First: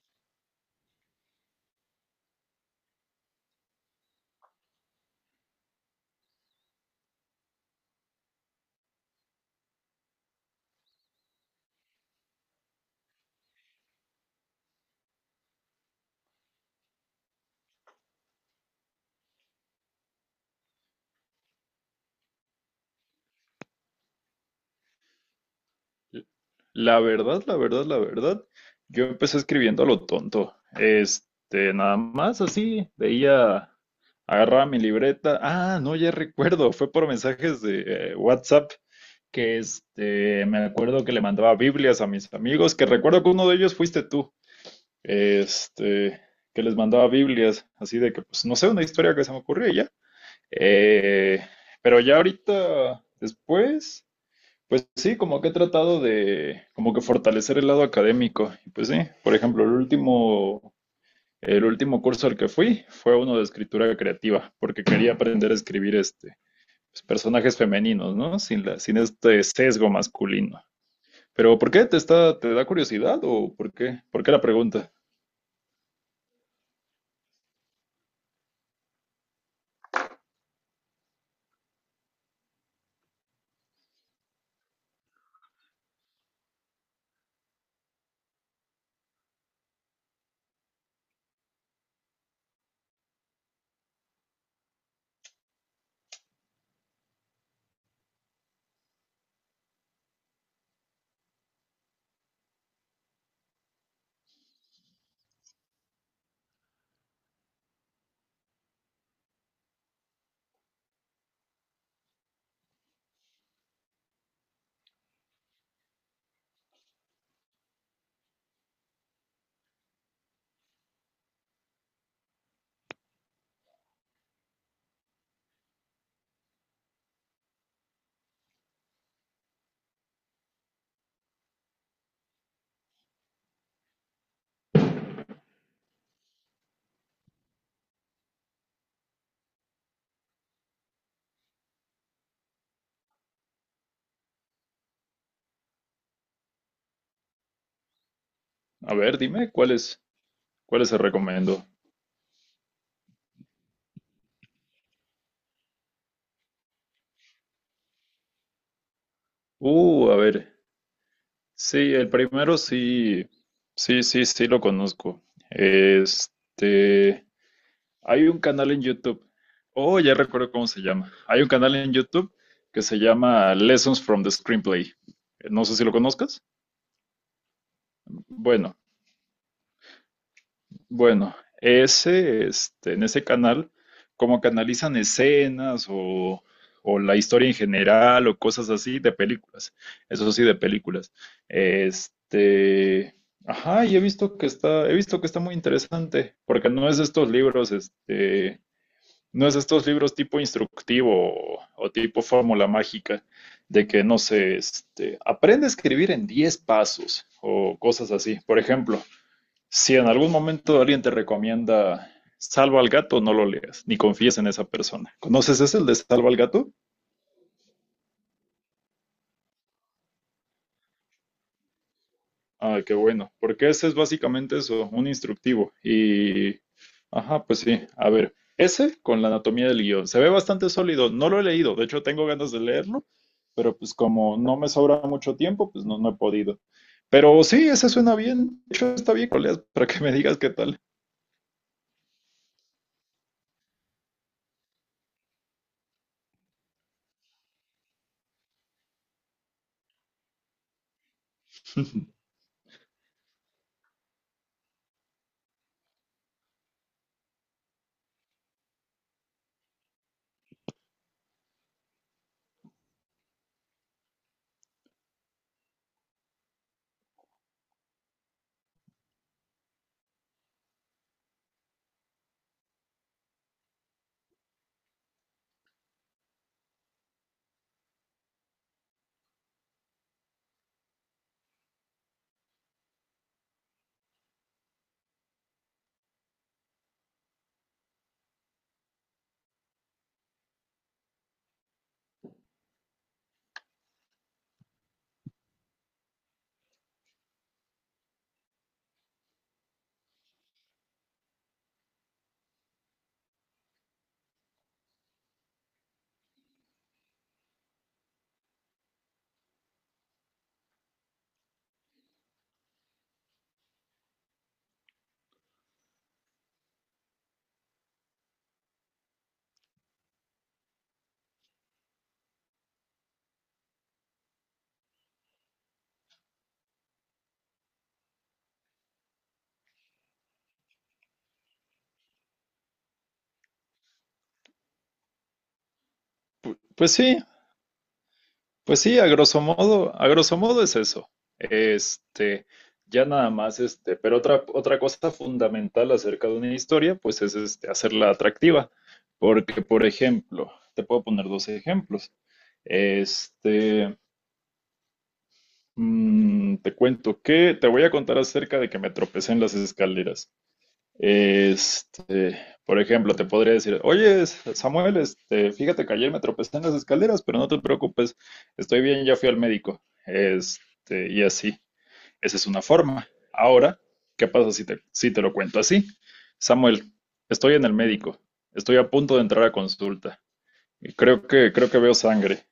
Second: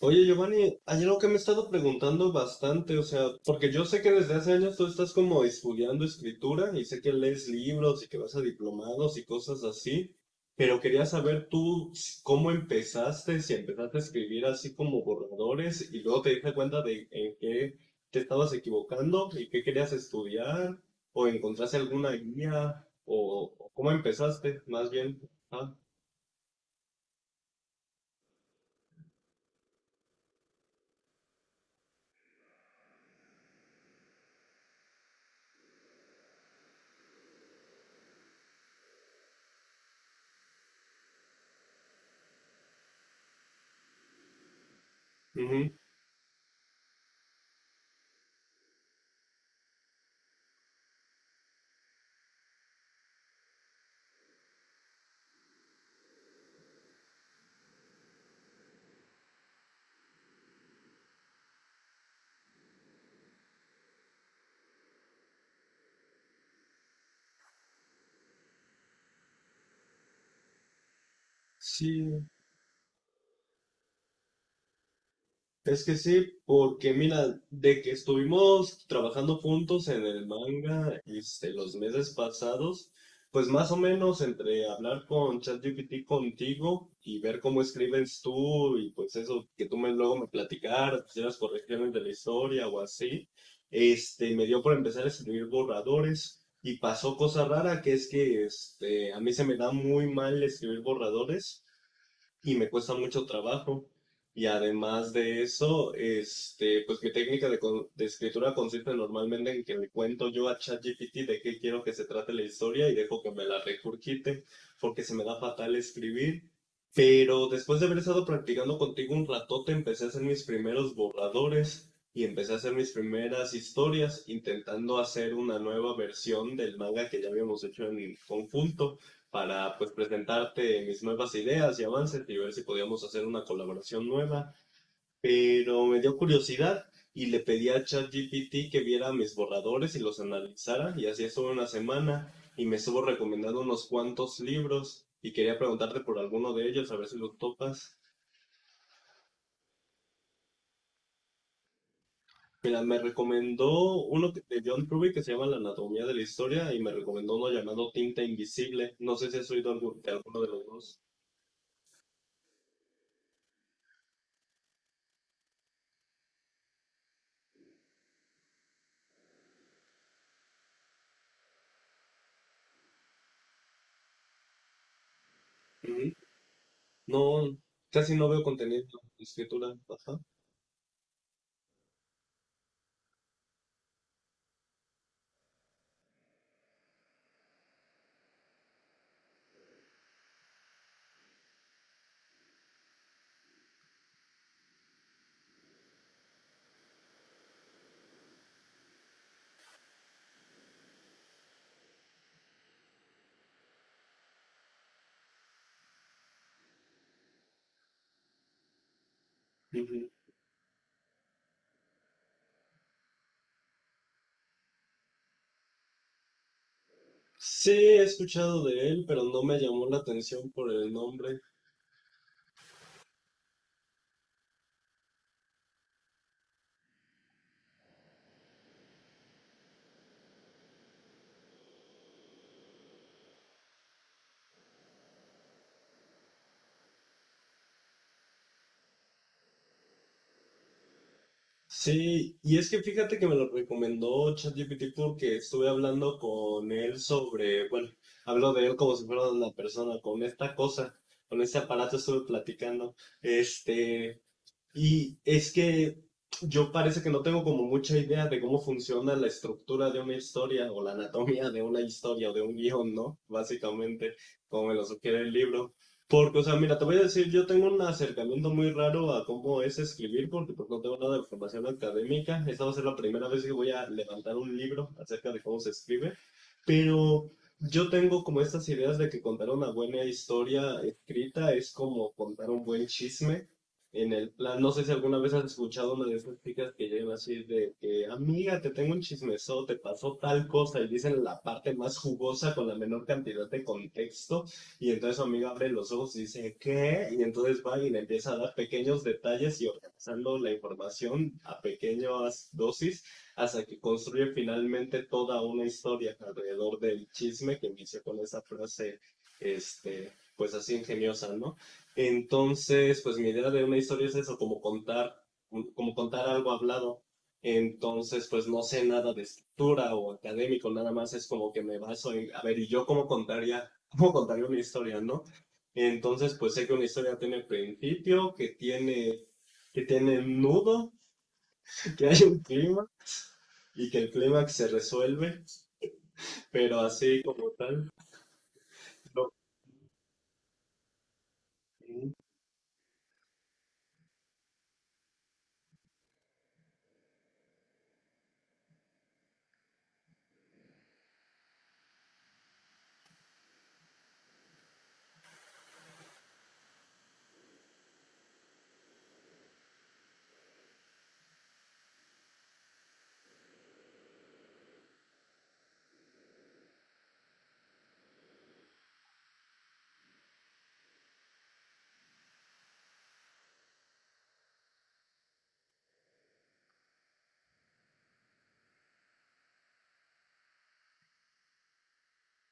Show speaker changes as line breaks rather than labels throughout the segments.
Oye, Giovanni, hay algo que me he estado preguntando bastante, o sea, porque yo sé que desde hace años tú estás como estudiando escritura y sé que lees libros y que vas a diplomados y cosas así, pero quería saber cómo empezaste, si empezaste a escribir así como borradores y luego te diste cuenta de en qué te estabas equivocando y qué querías estudiar, o encontraste alguna guía, o cómo empezaste, más bien. Ah,
La verdad, la verdad, la verdad, yo empecé escribiendo a lo tonto. Nada más así, veía, agarraba mi libreta. Ah, no, ya recuerdo, fue por mensajes de WhatsApp que me acuerdo que le mandaba Biblias a mis amigos, que recuerdo que uno de ellos fuiste tú.
ujú.
Este, que les mandaba Biblias, así de que, pues, no sé, una historia que se me ocurrió y ya. Eh, pero ya ahorita, después. Pues sí, como que he tratado de como que fortalecer el lado académico. Y pues sí, por ejemplo, el último curso al que fui fue uno de escritura creativa, porque quería aprender a escribir pues, personajes femeninos, ¿no? Sin sesgo masculino. Pero ¿por qué
Sí.
te da curiosidad o por qué? ¿Por qué la pregunta?
Es que sí, porque mira, de que estuvimos trabajando juntos en el manga este, los meses pasados, pues más o menos entre hablar con ChatGPT contigo y ver cómo escribes tú y pues eso que tú me, luego me platicaras, pues, las correcciones de la historia o así, me dio por empezar a escribir borradores y pasó cosa rara que es que a mí se me da muy mal escribir borradores y me cuesta mucho trabajo. Y además de eso, pues mi técnica de, de escritura consiste normalmente en que le cuento yo a ChatGPT de qué quiero que se trate la historia y dejo que me la recurquite, porque se me da fatal escribir. Pero después de haber estado practicando contigo un ratote, empecé a hacer mis primeros borradores y empecé a hacer mis primeras historias, intentando hacer una nueva versión del manga que ya habíamos hecho en conjunto para pues presentarte mis nuevas ideas y avances y ver si podíamos hacer una colaboración nueva, pero me dio curiosidad y le pedí a ChatGPT que viera mis borradores y los analizara y así estuve una semana y me estuvo recomendando unos cuantos libros y quería preguntarte por alguno de ellos a ver si los topas.
A ver, dime, ¿cuáles se recomiendo?
Mira, me recomendó de John Truby que se llama La Anatomía de la Historia y me recomendó uno llamado Tinta Invisible. No sé si has oído de
A
alguno de
ver.
los dos.
Sí, el primero sí, sí lo conozco. Este. Hay un canal en YouTube. Oh, ya recuerdo cómo se llama. Hay un canal en YouTube que se llama Lessons from the Screenplay. No sé si lo conozcas.
No, casi no veo
Bueno,
contenido de escritura. Ajá.
bueno, en ese canal, como canalizan escenas o la historia en general o cosas así de películas. Eso sí, de películas. Este, ajá, y he visto que está muy interesante, porque no es de estos libros, no es estos libros tipo instructivo tipo fórmula mágica de que, no sé, aprende a escribir en 10 pasos o cosas así. Por ejemplo, si en
Ujú.
algún momento alguien te recomienda Salva al gato, no lo leas, ni confíes en esa persona. ¿Conoces ese, el de Salva al gato?
Sí, he escuchado de él, pero no me llamó la atención por el nombre.
Ah, qué bueno, porque ese es básicamente eso, un instructivo. Y, ajá, pues sí, a ver, ese con la anatomía del guión, se ve bastante sólido, no lo he leído, de hecho tengo ganas de leerlo, pero pues como no me sobra mucho tiempo, pues no, no he podido. Pero sí, ese suena bien, de hecho está bien, colegas, para que me digas qué tal.
Sí, y es que fíjate que me lo recomendó ChatGPT porque estuve hablando con él sobre, bueno, hablo de él como si fuera una persona, con esta cosa, con este aparato estuve platicando. Este, Y es que yo parece que no tengo como mucha idea de cómo funciona la estructura de una historia o la anatomía de una historia o de un guión, ¿no? Básicamente, como me lo sugiere el libro. Porque, o sea, mira, te voy a decir, yo tengo un acercamiento muy raro a cómo es escribir, porque pues no tengo nada de formación académica. Esta va a ser la primera vez que voy a levantar un libro acerca de cómo se escribe. Pero yo tengo como estas ideas de que contar una buena historia escrita es como contar un buen chisme en el plan, no sé si alguna vez has escuchado una de esas chicas que llegan así de que, amiga, te tengo un chismesote, te pasó tal cosa, y dicen la parte más jugosa con la menor cantidad de contexto, y entonces su amiga abre los ojos y dice, ¿qué? Y entonces va y le empieza a dar pequeños detalles y organizando la información a pequeñas dosis hasta que construye finalmente toda una historia alrededor del chisme que inició con esa frase, pues así ingeniosa, ¿no? Entonces, pues mi idea de una historia es eso, como contar algo hablado. Entonces, pues no sé nada de escritura o académico, nada más es como que me baso en, a ver, ¿y yo cómo contaría una historia, no? Entonces, pues sé que una historia tiene principio, que tiene nudo, que hay un clima y que el clímax se resuelve, pero
Pues sí,
así como tal,
pues sí, a grosso modo es eso.
no.
Este, ya nada más, pero otra cosa fundamental acerca de una historia, pues es hacerla atractiva. Porque, por ejemplo, te puedo poner dos ejemplos. Este, te cuento que te voy a contar acerca de que me tropecé en las escaleras. Este, por ejemplo, te podría decir, oye, Samuel, fíjate que ayer me tropecé en las escaleras, pero no te preocupes, estoy bien, ya fui al médico. Y así. Esa es una forma. Ahora, ¿qué pasa si te, ¿si te lo cuento así? Samuel, estoy en el médico, estoy a punto de entrar a consulta. Y creo que veo sangre.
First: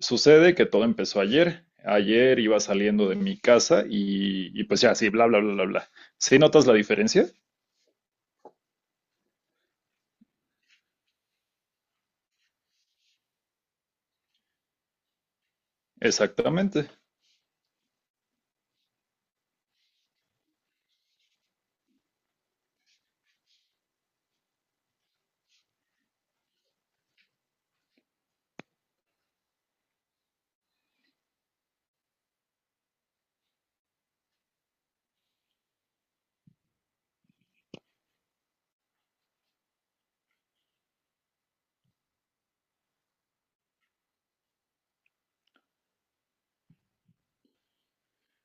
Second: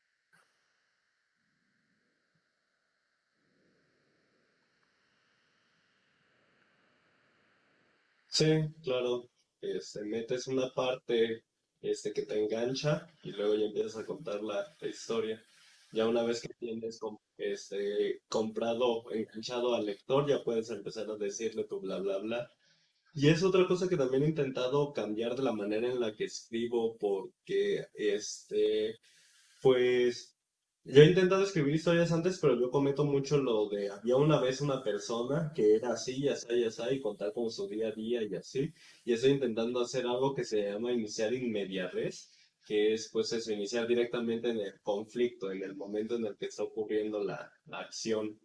Sucede que todo empezó ayer. Ayer iba saliendo de mi casa y pues ya, sí, bla, bla, bla, bla, bla. ¿Sí notas la diferencia?
Sí, claro. Metes una parte que te engancha y luego ya empiezas a contar la, la historia. Ya una vez que
Exactamente.
tienes comprado, enganchado al lector, ya puedes empezar a decirle tu bla bla bla. Y es otra cosa que también he intentado cambiar de la manera en la que escribo, porque pues yo he intentado escribir historias antes, pero yo cometo mucho lo de había una vez una persona que era así, y así, y así, y contar con su día a día y así. Y estoy intentando hacer algo que se llama iniciar in media res, que es pues eso, iniciar directamente en el conflicto, en el momento en el que está ocurriendo la, la acción.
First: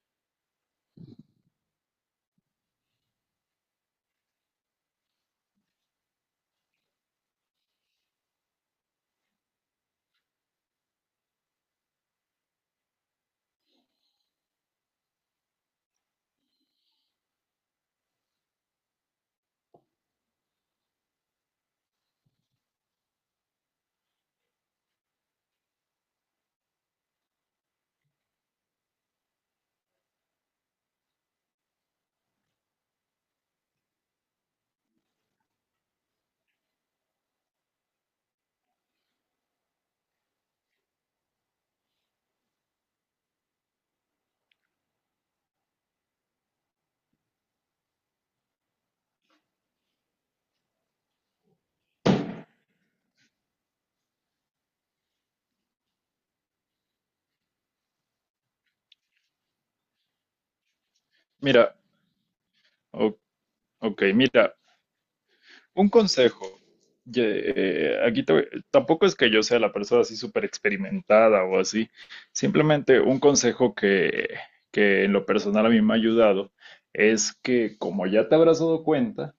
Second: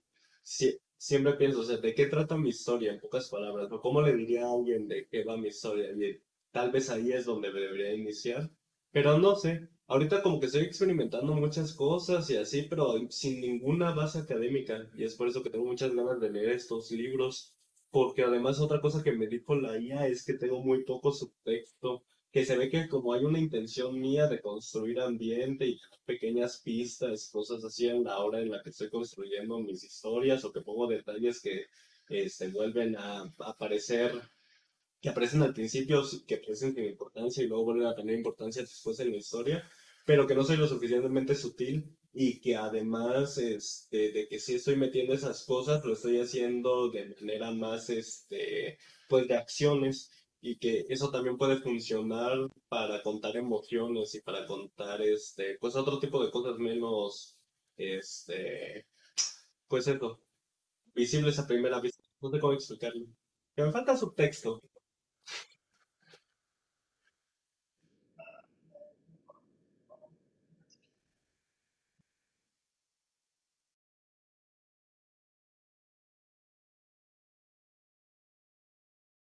Siempre pienso, o sea, ¿de qué trata mi historia? En pocas palabras, ¿no? ¿Cómo le diría a alguien de qué va mi historia? Y tal vez ahí es donde debería iniciar, pero no sé, ahorita como que estoy experimentando muchas cosas y así, pero sin ninguna base académica. Y es por eso que tengo muchas ganas de leer estos libros, porque además otra cosa que me dijo la IA es que tengo muy poco subtexto, que se ve que como hay una intención mía de construir ambiente y pequeñas pistas, cosas así en la hora en la que estoy construyendo mis historias o que pongo detalles que se vuelven a aparecer, que aparecen al principio, sí, que aparecen importancia y luego vuelven a tener importancia después en la historia, pero que no soy lo suficientemente sutil y que además de que sí estoy metiendo esas cosas, lo estoy haciendo de manera más, pues de acciones, y que eso también puede funcionar para contar emociones y para contar, pues otro tipo de cosas menos, este, pues eso, visibles a
Mira,
primera vista. No sé cómo explicarlo.
ok,
Que me falta
ok, mira,
subtexto.
un consejo. Aquí tampoco es que yo sea la persona así súper experimentada o así. Simplemente un consejo que en lo personal a mí me ha ayudado es que, como ya te habrás dado cuenta,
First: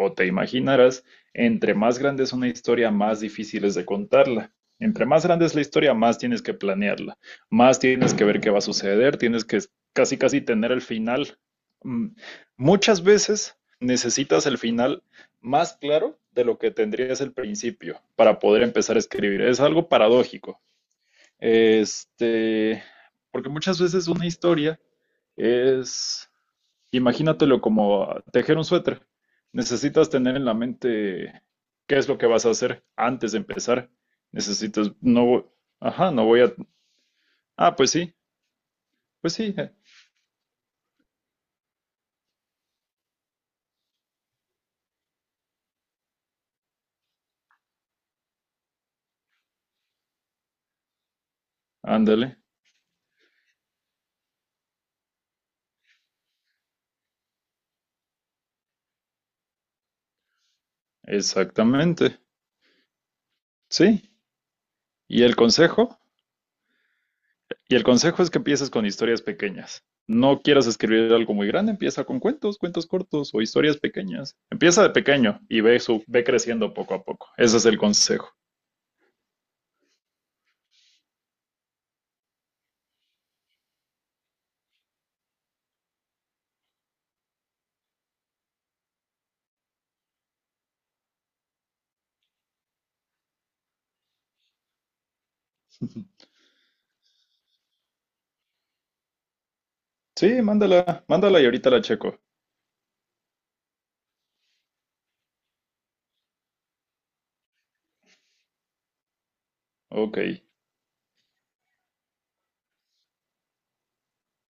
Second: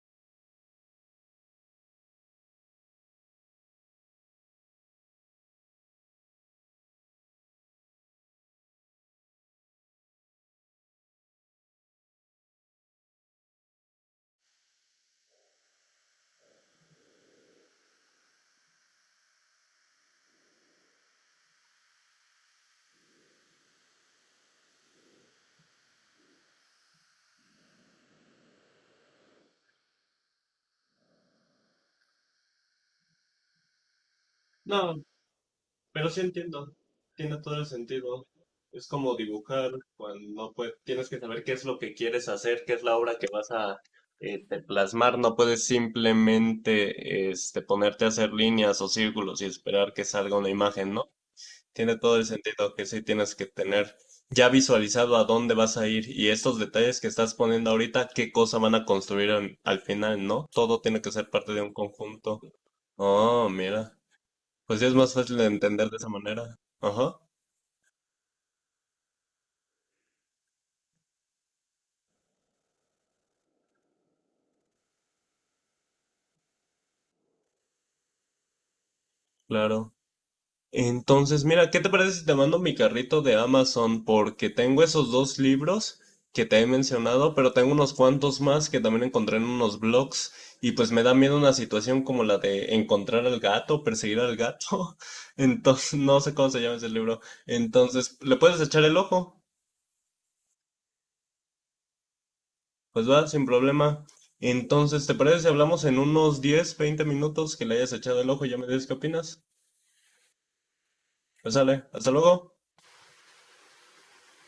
o te imaginarás, entre más grande es una historia, más difícil es de contarla. Entre más grande es la historia, más tienes que planearla, más tienes que ver qué va a suceder, tienes que casi casi tener el final. Mm, Muchas veces necesitas el final más claro de lo que tendrías el principio para poder empezar a escribir. Es algo paradójico. Este, porque muchas veces una historia es... Imagínatelo como tejer un suéter. Necesitas tener en la mente qué es lo que vas a hacer antes de empezar. Necesitas,
No,
no, vo-
pero
ajá,
sí
no voy a,
entiendo, tiene todo el
ah,
sentido. Es como
pues sí,
dibujar cuando pues, tienes que saber qué es lo que quieres hacer, qué es la obra que vas a te plasmar. No puedes simplemente ponerte a hacer líneas o círculos y esperar que salga una imagen, ¿no? Tiene todo el
ándale,
sentido que sí tienes que tener ya visualizado a dónde vas a ir y estos detalles que estás poniendo ahorita, qué cosa van a construir al, al final, ¿no? Todo tiene que ser parte de un
exactamente,
conjunto. Oh, mira.
sí.
Pues ya es más
¿Y
fácil
el
de entender de
consejo?
esa manera. Ajá,
Y el consejo es que empieces con historias pequeñas. No quieras escribir algo muy grande, empieza con cuentos, cuentos cortos o historias pequeñas. Empieza de pequeño y ve creciendo poco a poco. Ese es el consejo.
claro. Entonces, mira, ¿qué te parece si te mando mi carrito de Amazon? Porque tengo esos dos libros que te he mencionado, pero tengo unos cuantos más que también encontré en unos blogs y pues me da miedo una situación como la de encontrar al gato, perseguir al gato. Entonces, no sé cómo se llama ese libro. Entonces, ¿le puedes echar el ojo?
Sí, mándala, mándala y ahorita la checo.
Pues va, sin problema. Entonces, ¿te parece si hablamos en unos 10, 20 minutos que le hayas echado el ojo y ya me dices qué opinas?
Ok.
Pues sale, hasta luego.